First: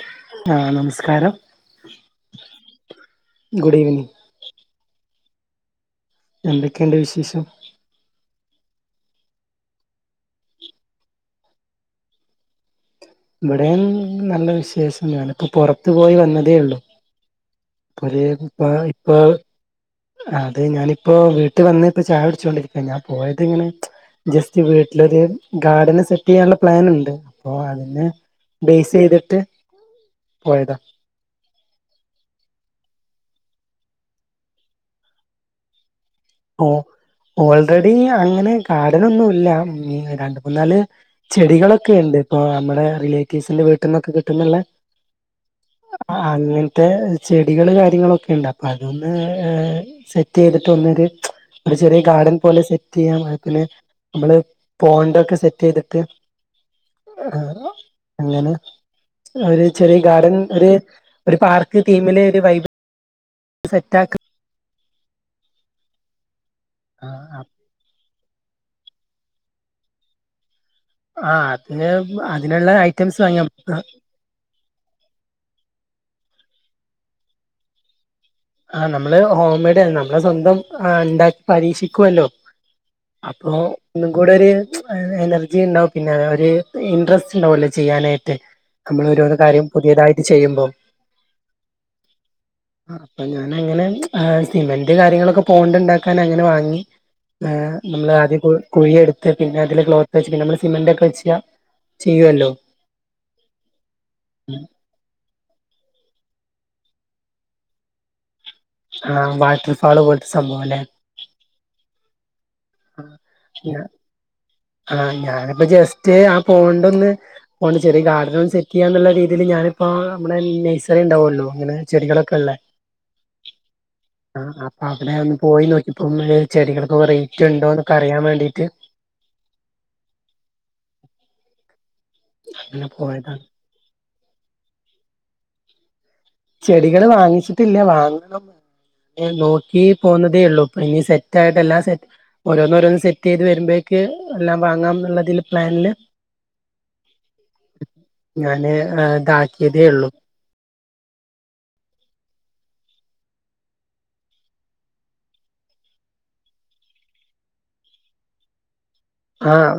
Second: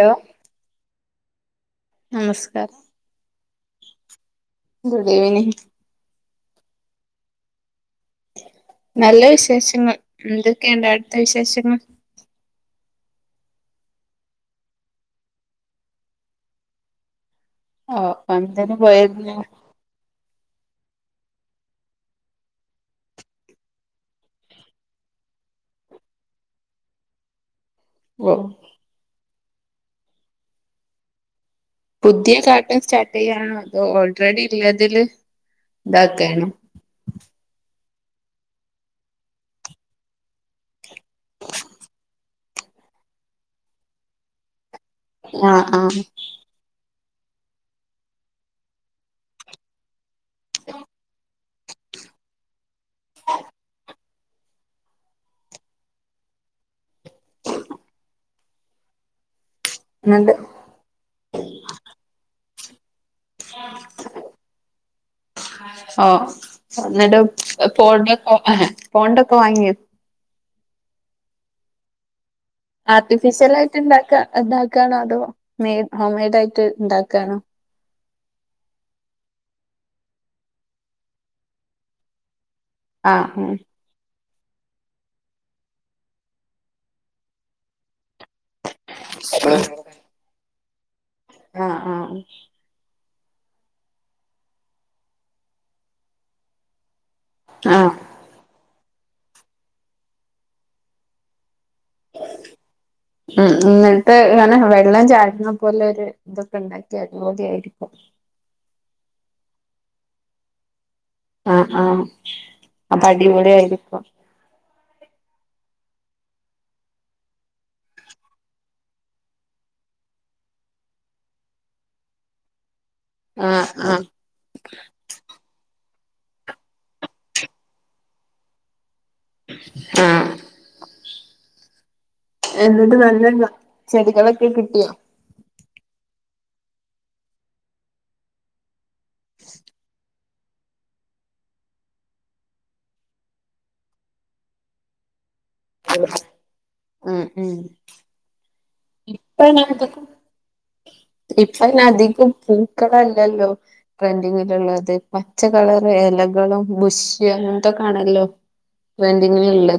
Hello ആഹ് നമസ്കാരം നമസ്കാരം ഗുഡ് ഈവനിങ് ഗുഡ്‌ ഇവനിംങ് എന്തൊക്കെയുണ്ട് വിശേഷം നല്ല വിശേഷങ്ങൾ എന്തൊക്കെയുണ്ട് അവിടുത്തെ വിശേഷങ്ങൾ ഇവിടെയും നല്ല വിശേഷാണ് ഞാന് ഇപ്പ പുറത്തു പോയി വന്നതേ ഉള്ളൂ ഓ ഒരു ഇപ പന്തന് ഇപ്പൊ പോയിരുന്നു അതെ ഞാനിപ്പോ വീട്ടു വന്ന് ഇപ്പോ ചായ കുടിച്ചോണ്ടിരിക്ക ഞാൻ പോയത് ഇങ്ങനെ ജസ്റ്റ് വീട്ടിലൊരു ഗാർഡന് സെറ്റ് ചെയ്യാനുള്ള പ്ലാൻ ഉണ്ട് അപ്പോ അതിന് ഒഹ് ബെയ്സ് ചെയ്തിട്ട് പോയതാ പുതിയ ഗാർഡൻ സ്റ്റാർട്ട് ചെയ്യണോ അതോ ഓൾറെഡി ഇല്ലതില് ഇതാക്കനോ ഓ ഓൾറെഡി അങ്ങനെ ഗാർഡനൊന്നും ഇല്ല രണ്ട് മൂന്നാല് ചെടികളൊക്കെ ഉണ്ട് ഇപ്പൊ നമ്മുടെ റിലേറ്റീവ്സിന്റെ വീട്ടിൽ നിന്നൊക്കെ കിട്ടുന്നുള്ള ആഹ് ആഹ് അങ്ങൻത്തെ ത്തെ ചെടികൾ കാര്യങ്ങളൊക്കെണ്ട് അപ്പ അതൊന്ന് സെറ്റ് ചെയ്തിട്ട് ഒന്നൊരു ഒരു ചെറിയ ഗാർഡൻ പോലെ സെറ്റ് ചെയ്യാം പാകത്തിന് നമ്മള് പോണ്ടൊക്കെ സെറ്റ് ചെയ്തിട്ട് അങ്ങനെ ഒരു ചെറിയ ഗാർഡൻ എന്നിട്ട് ഒരു പാർക്ക് തീമില് ഒരു വൈബ് സെറ്റ് ആക്ക ഓ എന്നിട്ട് പോ പോണ്ടൊക്കെ വാങ്ങിയോ ആഹ് പിന്നെ അതിനുള്ള ഐറ്റംസ് വാങ്ങിയ ആർട്ടിഫിഷ്യൽ ആയിട്ട് ഇണ്ടാക്ക ഇണ്ടാക്കുകയാണോ അതോ മെയഡ് ഹോം മെയ്ഡ് ആയിട്ട് ഇണ്ടാക്കുകയാണോ ആ നമ്മള് ഹോംമെയ്ഡ് ആ നമ്മളെ സ്വന്തം ആ ഉണ്ടാക്കി പരീക്ഷിക്കുവല്ലോ ആഹ് അപ്പോ ഒന്നും കൂടെ ഒരു എനർജി ഉണ്ടാവും പിന്നെ ഒരു ഇൻട്രസ്റ്റ് ഉണ്ടാവല്ലോ ചെയ്യാനായിട്ട് നമ്മൾ ഓരോന്ന് ആഹ് കാര്യം പുതിയതായിട്ട് ചെയ്യുമ്പോം ആഹ് ആഹ് ആ അപ്പൊ ഞാന അങ്ങനെ സിമെന്റ് കാര്യങ്ങളൊക്കെ പോണ്ട് ഉണ്ടാക്കാൻ അങ്ങനെ വാങ്ങി ഏ ആഹ് നമ്മള് ആദ്യം കുഴിയെടുത്ത് പിന്നെ അതില് ക്ലോത്ത് വച്ച് പിന്നെ നമ്മള് സിമെന്റ് ഒക്കെ വെച്ച് ചെയ്യുവല്ലോ ഉം എന്നിട്ട് നെ വെള്ളം ചാഴുന്ന പോലെ ഒരു ഇതൊക്കെ ഉണ്ടായി അത് മതിയായിരിക്കും ആഹ് വാട്ടർ ഫാള് പോലത്തെ സംഭവം അല്ലേ ആഹ് ആഹ് അപ്പോ അടിപോളി ആയിരിക്കും ആഹ് ഞാനിപ്പോ ജസ്റ്റ് ആ പോണ്ട് ഒന്ന് അതോണ്ട് ചെറിയ ഗാർഡനന്ന് സെറ്റ് ചെയ്യാന്നുള്ള രീതിൽ ഞാനിപ്പോ നമ്മുടെ നഴ്സറി ഉണ്ടാവമല്ലോ അനെ ചെടികളൊക്കെ ഉള്ളേ [unintelligible] ആഹ് ആഹ് ആഹ് അപ്പൊ അവിടെ ഒന്ന് പോയി നോക്കിപ്പോ ചെടികൾക്ക് റേറ്റ് ഉണ്ടോന്നൊക്കെറിയാൻ വേണ്ടിട്ട് ആഹ് അങ്ങനെ എന്നിട്ട് പോയതാണ് നല്ലല്ല ചെടികളൊക്കെ കിട്ടിയോ ചെടികള് വാങ്ങിച്ചിട്ടില്ല വാങ്ങണം നോക്കി പോന്നതേ ഉള്ളു ഇപ്പൊ ഇനി സെറ്റ് ആയിട്ട് എല്ലാം സെറ്റ് ഓരോന്നരോന്ന് സെറ്റ് ചെയ്ത് വരുമ്പോഴേക്ക് എല്ലാം വാങ്ങാം എന്നുള്ളതില് പ്ലാനില് ഉം ഉം ഞാന് ഇപ്പ ഇതാക്കിയതേ ഉള്ളൂ ഇപ്പോ അയ്ൻ അധികം പൂക്കളല്ലല്ലോ ട്രെൻഡിങ്ങിലുള്ളത് പച്ച കളർ ഇലകളും ബുഷ്യും അങ്ങനത്തെക്ക ആണല്ലോ [unintelligible] ആഹ്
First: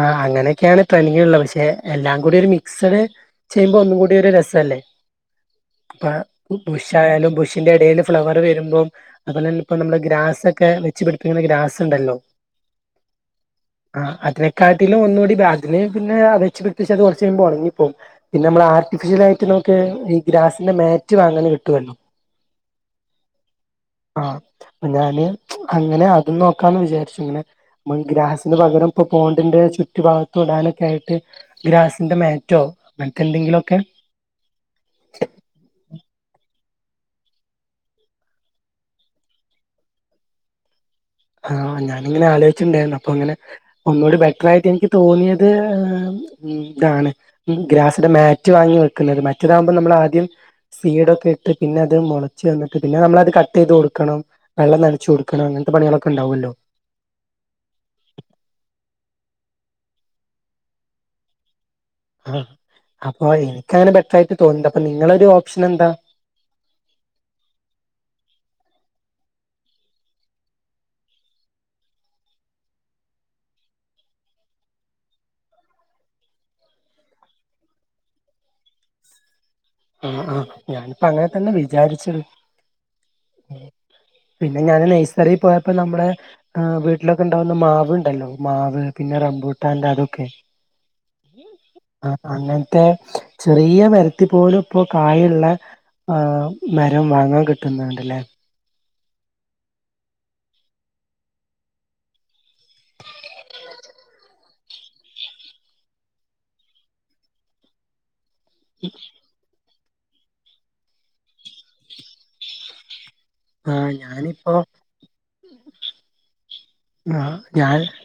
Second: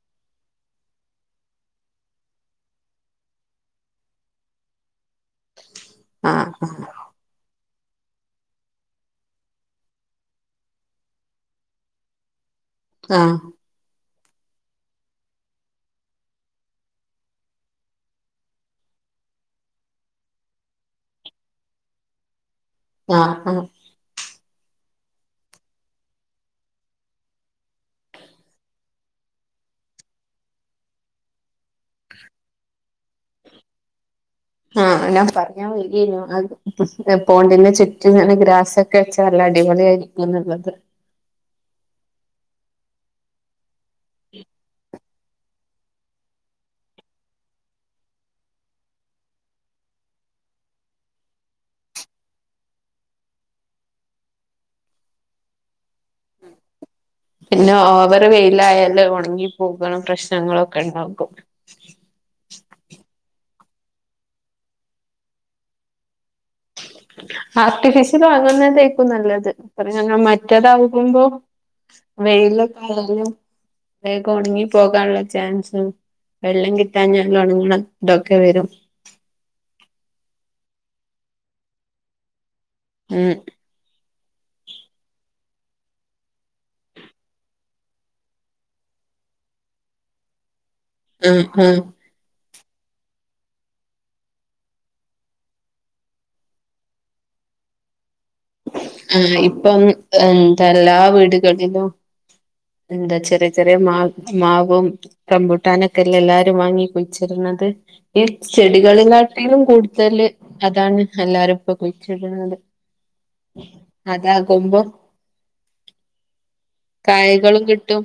ആഹ് അങ്ങനെയൊക്കെയാണ് ട്രെന്റീള്ളത് പക്ഷെ എല്ലാം കൂടി ഒരു മിക്സഡ് ചെയ്യുമ്പോ ഒന്നും കൂടി ഒരു രസല്ലേ അപ്പ ആഹ് ബുഷായാലും പുഷ ന്റെ ഇടയിൽ ഫ്ലവർ വരുമ്പോ അതുപോലെന്നെ ഇപ്പ നമ്മള് ഗ്രാസ് ഒക്കെ വെച്ച് പിടിപ്പിക്കുന്ന ഗ്രാസ് ഉണ്ടല്ലോ ആഹ് ആഹ് അതിനെക്കാട്ടിലും ഒന്നുകൂടി ബാെ പിന്നെ അതേച്ച് പിടിപ്പ വെച്ച് അത് കുറച്ച് കഴിയുമ്പോ ഉണങ്ങിപ്പോവും പിന്നെ നമ്മൾ ആർട്ടിഫിഷ്യൽ ആയിട്ട് നമുക്ക് ഈ ഗ്രാസിന്റെ മാറ്റ് വാങ്ങന് കിട്ടുവല്ലോ ആഹ് ആഹ് ആഹ് അപ്പോ ഞാന് അങ്ങനെ അതും നോക്കാന്ന് വിചാരിച്ചു ഇങ്ങനെ നമ്മൾ ഗ്രാസിന് പകരം ഇപ്പൊ പോണ്ടിന്റെ ചുറ്റി ഭാഗത്തടാനൊക്കെ ആയിട്ട് ഗ്രാസിൻ്റെ മാറ്റോ അങ്ങനത്തെന്തെങ്കിലുമൊക്കെ ആഹ് ഞാൻ പറയാൻ വര്യേരുന്നു അത് പോണ്ടിന് ചുറ്റും ഇങ്ങനെ ഗ്രാസൊക്കെ വെച്ചാ അടിപൊളിയ ആയിരി ന്നല്ലത ആഹ് ഞാനിങ്ങനെ ആലോചിണ്ടായിരുന്നു അപ്പൊ അങ്ങനെ ഒന്നൂടി ബെറ്റർ ആയിട്ട് എനിക്ക് തോന്നിയത് ഉം ഇതാണ് ഗ്രാസിന്റെ മാറ്റ് വാങ്ങി വെക്കുന്നത് മറ്റേതാകുമ്പോ നമ്മൾ ആദ്യം സീഡൊക്കെ ഇട്ട് പിന്നെ അത് മുളച്ച് വന്നിട്ട് പിന്നെ നമ്മളത് കട്ട് ചെയ്ത് കൊടുക്കണം വെള്ളം നനച്ചു കൊടുക്കണം അങ്ങനത്തെ പണികളൊക്കെ ഉണ്ടാവുമല്ലോ പിന്നെ ഓവറ് വെയിലായല് ഒണങ്ങി പോക്ണ പ്രശ്നങ്ങളൊക്കെണ്ടാകും. ആഹ്‌ അപ്പൊ ഇൻക്ക് അങ്ങനെ ബെറ്റർ ആയിട്ട് തോന്നുന്നില്ല അപ്പൊ നിങ്ങളൊരു ഓപ്ഷനെന്താ ആർട്ടിഫിഷ്യൽ വാങ്ങുന്നതേക്കും നല്ലത് കാരണം മറ്റേതകുമ്പോ വെയിലൊക്കാവുമ്പോ വേഗം ഉണങ്ങി പോകാനുള്ള ചാൻസും വെള്ളം കിട്ടാഞ്ഞാൽ ഒണങ്ണ ഇതൊക്കെ വെരും. ആഹ്‌ ആഹ്‌ ഞാനിപ്പങ്ങനെ തന്നെ വിചാരിച്ചത് ഉം പിന്നെ ഞാന് നൈസറിൽ പോയപ്പോ നമ്മളെ ആഹ്‌ വീട്ടിലൊക്കെണ്ടാവുന്ന മാവ്ണ്ടല്ലോ മാവ് പിന്നെ റബൂട്ടാന്റെ അതൊക്കെ ഉം ഉം ആഹ്‌ അങ്ങൻത്തെ ചെറിയ മരത്തി പോലും പ്പൊ കായുള്ള ആഹ് മരം വാങ്ങാൻ കിട്ട്ന്നണ്ട്ലേ ആഹ്‌ ഇപ്പം എ തെല്ലാ വീടുകളിലും എന്താ ചെറിയ ചെറിയ മാ മാവും റമ്പൂട്ടാനൊക്കല്ലെല്ലാരും വാങ്ങി കുയ്ച്ട്ണത്. ഈ ചെടികളേ കാട്ടിലും കൂടുതല് അതാണ് എല്ലാരും പ്പൊ കുയിച്ചിട്‌ണത്. ആഹ്‌ ഞാനിപ്പൊ ന്നാ [unintelligible] കിട്ടും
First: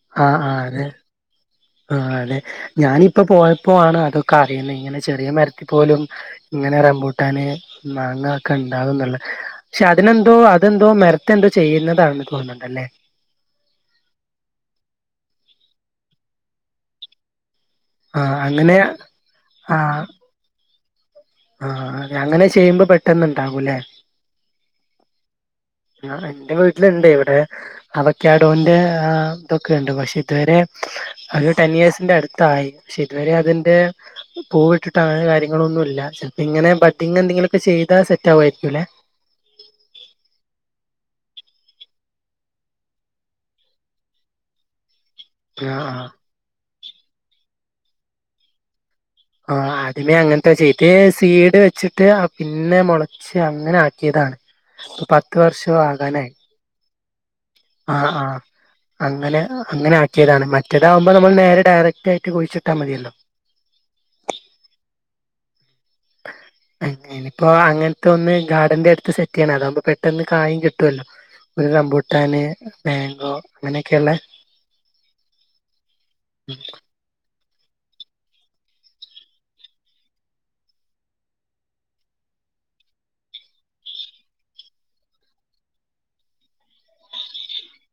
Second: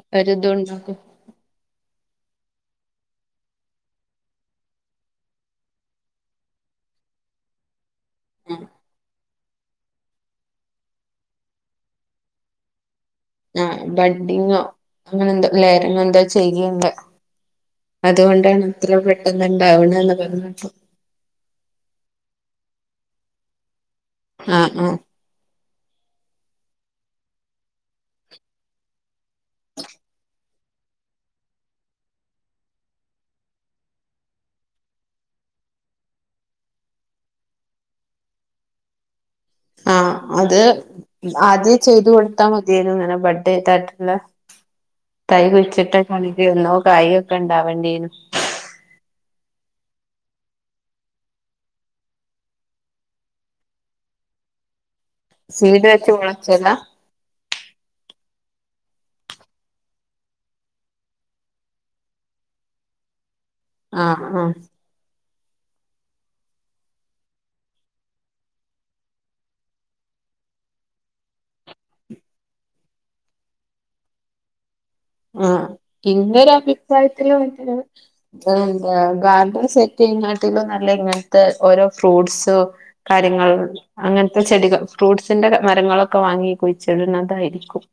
അപ്പൊരിതുണ്ടാക്കു ആഹ്‌ അതെ ഞാനിപ്പോ പോയപ്പോ ആണ് അതൊക്ക റീണെ. ഇങ്ങനെ ചെറിയ മരത്തി പോലും ഇങ്ങനെ റമ്പൂട്ടാന് മാങ്ങ ഒക്കെ ഉണ്ടാവുന്നുള്ള പക്ഷെ അതിനെന്തോ അതെന്തോ മരത്തെ എന്തോ ചെയ്യുന്നതാണെന്ന് തോന്നുന്നുണ്ടല്ലേ? ആഹ് ബഡ്ഡിങ്ങോ അങ്ങനെ ന്തോ ലെയറിങ്ങോ ന്തോ ചെയ്യ്ണ്ട്. ആഹ് അതുകൊണ്ടാണ് അങ്ങനെ ത്ര പെട്ടെന്നുണ്ടാവ്ണെന്ന് പറഞ്ഞപ്പം ആഹ്‌ അതെ അങ്ങനെ ചെയ്യുമ്പോ പെട്ടന്നുണ്ടാകുല്ലേ? ആഹ്‌ ആഹ് ആഹ്‌ എന്റെ വീട്ടിലിണ്ട് ഇവിടെ അവക്കാഡോന്റെ ആ തൊക്കെണ്ട് പക്ഷെ ഇതു വരെ അതൊരു ടെൻ യേഴ്സിന്റെ അടുത്തായി. പക്ഷെ ഇതുവരെ അതിന്റെ പൂവിട്ടിട്ടങ്ങനെ കാര്യങ്ങളൊന്നുല്ല. ചെൽപ്പിങ്ങനെ ബഡ്ഡിങ്ങെന്തെങ്കിലൊക്കെ ചെയ്താ സെറ്റാവു ആയിരിക്കുല്ലെ? ആഹ്‌ അത് ആദ്യെ ചെയ്തു കൊടുത്താ മതിയേനു ങ്ങനെ ബഡ്ഡെയ്തായിട്ടുള്ള തൈ ആ ആ കുയ്ച്ചിട്ട് ക്കാണെങ്കി എന്നോ കായൊക്കെ ണ്ടാവണ്ടീനു ആഹ്‌ ആദ്യമേ അങ്ങൻത്തെ ചെ ത് സീഡ് വെച്ചിട്ട് അ പിന്നെ മൊള ച്ചങ്ങനാക്കിയതാണ് പ്പൊ പ സീഡ് വെച്ച് മൊളച്ചതാ? ആഹ്‌ ആഹ്‌ അങ്ങനെ അങ്ങനെ ആക്കിയതാണ് മറ്റേതാകുമ്പോ നമ്മൾ നേരെ ഡയറക്റ്റായിട്ട് കുഴിച്ചിട്ടാ മതിയല്ലോ. ആഹ് ആഹ്‌ [inaudible] എനിപ്പോ അങ്ങൻത്തെ ഒന്ന് ഗാർഡന്റെടുത്ത് സെറ്റെ യ്യണം അതാകുമ്പോ പെട്ടെന്ന് കായും കിട്ടുഅല്ലോ ഒരു റംബൂട്ടാന്, മേങ്കോ അങ്ങനെക്കെള്ളെ ആഹ്‌ ഇന്റൊരഭിപ്രായത്തില് മറ്റെ എന്താ ഗാർഡൻ സെറ്റെ യ്ങ്ങാട്ടിലും നല്ല ങ്ങൻത്തെ ഓരോ ഫ്രൂട്സോ കാര്യങ്ങൾ അങ്ങൻത്തെ ചെടിക ഫ്രൂട്ട്സിന്റെ ക മരങ്ങളൊക്കെ വാങ്ങി കുയ്ച്ട്ണതായിരിക്കും.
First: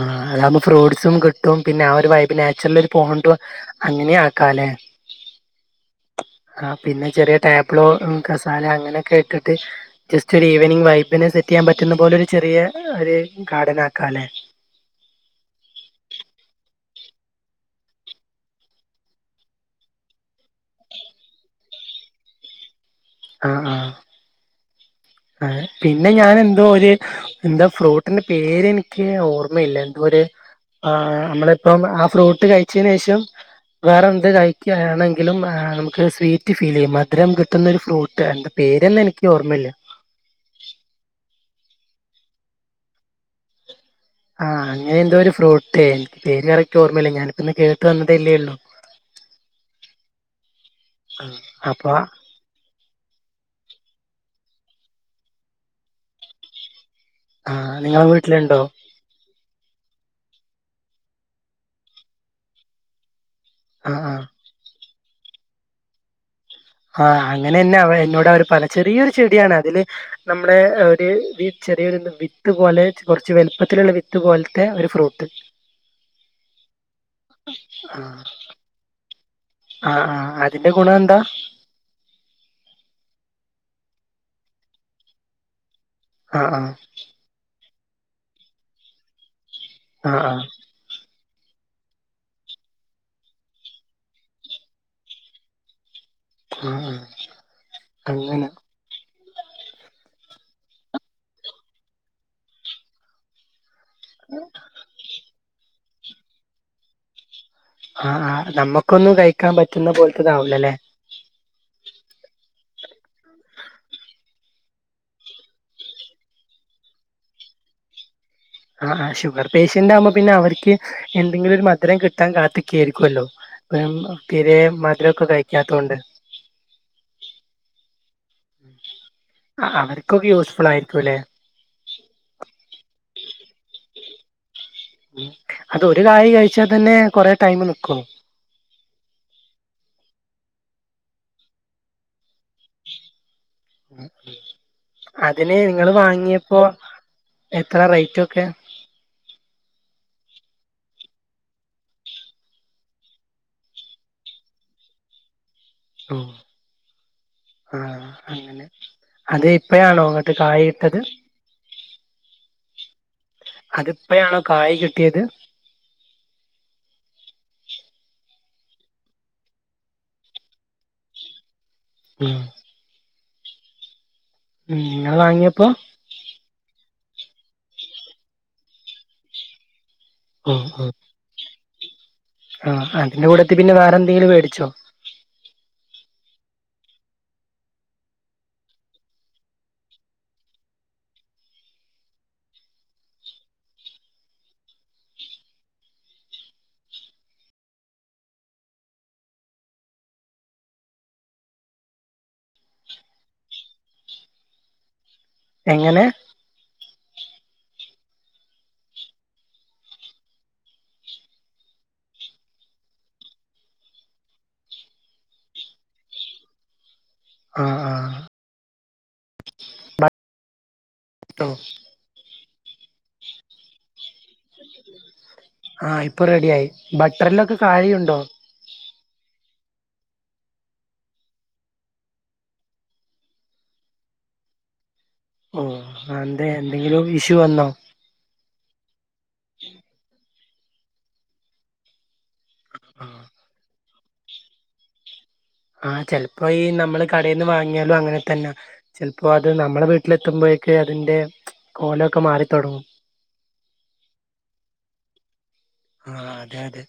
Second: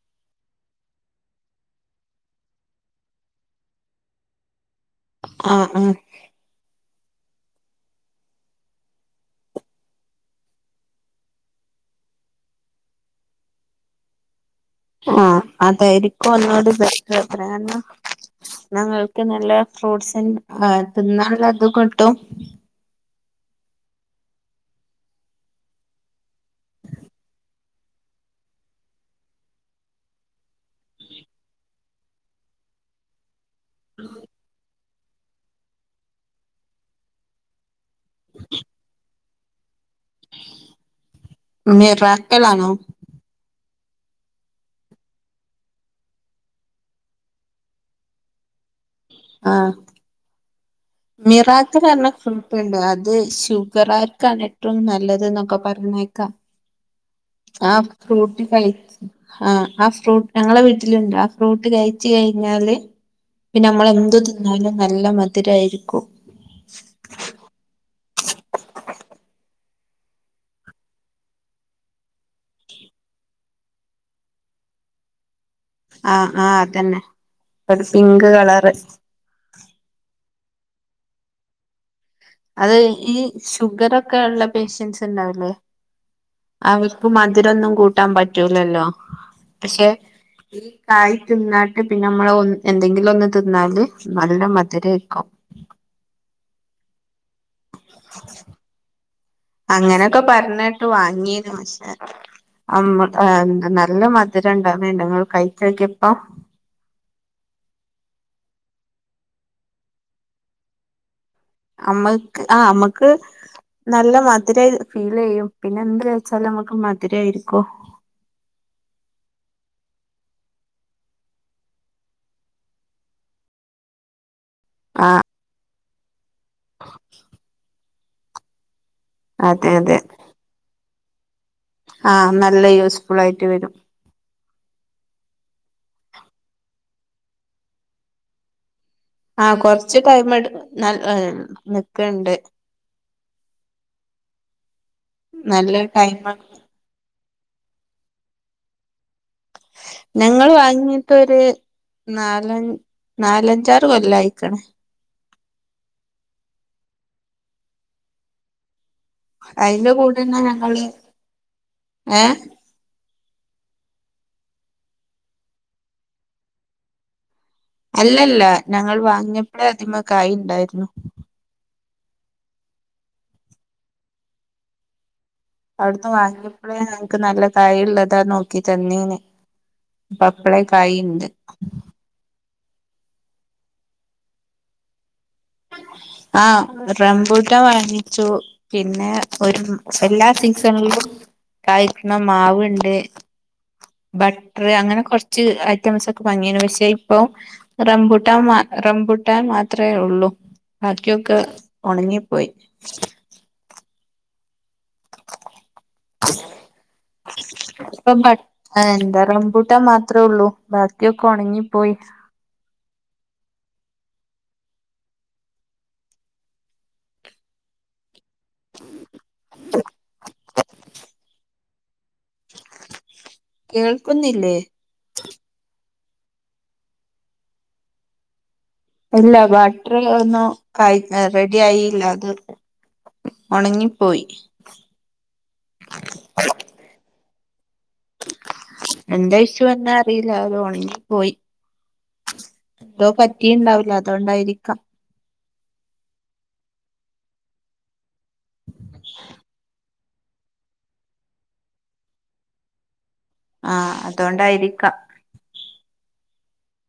ആഹ്‌ അതാവുമ്പോ ഫ്രൂട്ട്സും കിട്ടും പിന്നെ ആ‌ ഒരു വൈബ് നാച്ചുർലൊരു പോണ്ടും അങ്ങനി ആക്കാലെ ആഹ്‌ ആഹ് ആഹ്‌ പിന്നെ ചെറിയ ടേബ്ലു, കസാല അങ്ങനെയൊക്കെ ഇട്ടിട്ട് ജസ്റ്റൊരു ഈവനിംഗ് വൈബിന് സെറ്റ് ചെയ്യാൻ പറ്റുന്ന പോലൊരു ചെറിയ ഒരു ഗാർഡനാക്കാല്ലെ അ ആഹ് അതായിരിക്കു ഒന്നൂടി ബെറ്റ്റ് [unintelligible] ന്നാ ങ്ങൾക്ക് നല്ല ഫ്രൂട്സ്ൻ എ ത്‌ന്നാൻ ള്ളതും കിട്ടും ആഹ് ആഹ് ആഹ് പിന്നെ ഞാൻ എന്തോ ഒരു എന്താ ഫ്രൂട്ടിന്റെ പേര് എനിക്ക് ഓർമ്മയില്ല എന്തോ രു ആഹ് നമ്മളിപ്പം ആഹ് ഫ്രൂട്ട് കഴിച്ചതിന് ശേഷം വേറെ എന്ത് കഴിക്കാണെങ്കിലും നമുക്ക് സ്വീറ്റ് ഫീൽ ചെയ്യും മധുരം കി ട്ടുന്ന ഒരു ഫ്രൂട്ട് അന്റെ പേര്ന്ന നിക്ക് ഓർമ്മയില്ല മിറാക്കലാണോ ആഹ് അങ്ങനെ എന്തോ ഒരു ഫ്രൂട്ട് എനിക്ക് പേര് കറക്റ്റ് ഓർമ്മയില്ല ഞാനിപ്പ ഇന്ന് കേട്ടു വന്നതല്ലേള്ളു ആഹ് മിറാക്കിൾ അപ്പൊ ന്ന പറഞ്ഞ ഫ്യൂ ട്ട് ഉണ്ട് അത് ഷുഗറാർക്കാണ് ഏറ്റവും നല്ലത് എന്നൊക്കെ പറഞ്ഞേക്കാം ആ ആഹ് നിങ്ങളെ ഫ്രൂട്ടി വീട്ടിലുണ്ടോ കയിച്ച ആഹ് ആഹ് ഫ്രൂട്ട് ഞങ്ങളെ വീട്ടിലുണ്ട് ആ ഫ്രൂട്ട് കയ്ച്ച് കഴിഞ്ഞാല് പിന്നെ ആ ആ നമ്മളന്തു തിന്നാലും നല്ല മധുരയിരിക്കും ആഹ് അങ്ങനെന്നെ അവ എന്നോട് അവര് പല ചെറിയൊരു ചെടിയാണ് അതില് നമ്മളെ ഒരു ചെറിയൊരു വിത്ത് പോലെ കുറച്ച് വലുപ്പത്തിലുള്ള വിത്ത് പോലത്തെ ഒരു ഫ്രൂട്ട് ആഹ് ആഹ് അതന്നെ ഒരു പിങ്ക് കളറ് ആഹ് ആഹ് അതിന്റെ ഗുണം എന്താ അത് ഈ ഷുഗറോക്കെ ഉള്ള പേഷ്യൻസ് ഉണ്ടാവുല്ലേ ആ ആ അവർക്ക് മധുരൊന്നും കൂട്ടാൻ പറ്റൂലല്ലോ പക്ഷെ ആ ആ ആ തായി തിന്നാട്ട് പിന്നെ നമ്മള എന്തെങ്കിലും ഒന്ന് തിന്നാല് നല്ല മധുരം ആയിരിക്കും ആഹ് ആഹ് അങ്ങനെ അങ്ങനെയൊക്കെ പറഞ്ഞിട്ട് വാങ്ങീ പക്ഷേ എന്ത [unintelligible] നല്ല മധുരം ഉണ്ടാവ വേണ്ടങ്ങൾ കഴിചോക്കിയപ്പം ആഹ് ആഹ് നമ്മുക്കൊന്നും കഴിക്കാൻ പറ്റുന്ന പോലത്തെതാവ് ല്ലാ ല്ലെ അമ്മക്ക് ആ അമ്മക്ക് നല്ല മധുര ഫീൽ യ്യും പിന്നെ എന്ത കായിച്ചാലും നമ്മുക്ക് മധുര ആയിരിക്കും ആഹ് ആഹ് ഷുഗർ പേഷ്യന്റ് ആകുമ്പോ പിന്നെ അവർക്ക് എന്തെങ്കിലും ഒരു മധുരം കിട്ടാൻ കാത്ത്ക്കെവല്ലോ ആയിരിക്കുല്ലോ [unintelligible] തീരെ ആ മധുരോക്കെ കഴിക്കാത്തോണ്ട് അതെ അതെ അവർക്കെ യൂസ്ഫുൾ ആയിരിക്കും അല്ലേ ആഹ് നല്ല യൂസ്ഫുൾ ആയിട്ട് വരും ഉ അതൊ ഒരു കായ് കഴിച്ചാൽ തന്നെ കൊറെ ടൈം നിക്കു ആഹ് കൊറച്ച് ടൈം നല്ലെ നിക്ക്ണ്ട് അതിന് നല്ല നിങ്ങള് ടൈമ വാങ്ങിയപ്പോ എത്ര റേറ്റ് ഒക്കെ ഞങ്ങള് വാങ്ങിട്ടോരു നാലഞ് നാലഞ്ചാറ് കൊല്ലം ആയിക്ക്ണ് ഓ ആഹ് അങ്ങനെ അത് അയിന്റെ ഇപ്പഴാണോ ന്നിട്ട് കൂടെന്നെ കായ് ഞങ്ങള് ട്ടത് ഏഹ് അതിപ്പോയാണോ കായ് കിട്ടിയത് അല്ലല്ല ഞങ്ങൾ വാങ്ങിയപ്പോഴ അതിമ്മേ കായ് ണ്ടായിരുന്നു ഉം ഉം നിങ്ങൾ വാങ്ങിയപ്പോ അവിടുന്ന് വാങ്ങിയപ്പോഴേ ഞങ്ങൾക്ക് നല്ല കായിള്ളതാ നോക്കി തന്നീന് ഓ, പപ്പളക്കായ്ണ്ട് ആഹ് അതിന്റെ കൂടെത്തി പിന്നെ വേറെന്തെങ്കിലും വേടിച്ചോ? ആഹ് റംബൂട്ടാൻ വാങ്ങിച്ചു പിന്നെ ഒരു എല്ലാ സീസണിലും കായിക്കുന്ന മാവ് ഉണ്ട്. ബട്ട്റ് അങ്ങനെ കുറച്ച് ഐറ്റംസ് ഒക്കെ ഭംഗിയിനു പക്ഷേ ഇപ്പൊ റബുട്ട മാ റംബുട്ടാൻ മാത്രേ ഉള്ളൂ ബാക്കിയൊക്കെ ഒണങ്ങിപ്പോയി എങ്ങനെ? ഇപ്പം ബ എന്താ റംമ്പൂട്ടാൻ മാത്രേ ഉള്ളൂ ബാക്കിയൊക്കെ ഒണങ്ങിപ്പോയി. ആഹ് ആഹ് [unintelligible] കേൾക്കുന്നില്ലേ? ആഹ് ഇപ്പൊ റെഡിയായി ബട്ടറിലൊക്കെ കായ്യുണ്ടോ? ഇല്ല ബട്ടർ ഒന്നും ക റെഡി ആയില്ല അത് ഒണങ്ങിപ്പോയി ആഹ് എന്തെ എന്തെങ്കിലും ഇഷ്യൂ വന്നോ? എന്ത ഇഷ്യൂന്ന് അറിയില്ല അത് ഒണങ്ങിപോയി എന്തോ പറ്റിയുണ്ടാവുല്ല അതോണ്ടായിരിക്കാം ആഹ് ചിലപ്പോ ഈ നമ്മള് കടയിന്ന് വാങ്ങിയാലും അങ്ങനെ തന്ന ചിലപ്പോ അത് നമ്മളെ വീട്ടിലെത്തുമ്പോഴേക്ക് അതിന്റെ കോലൊക്കെ മാറിത്തൊടങ്ങും ആഹ് അതുകൊണ്ടായിരിക്കാം ആഹ് അതെ അതെ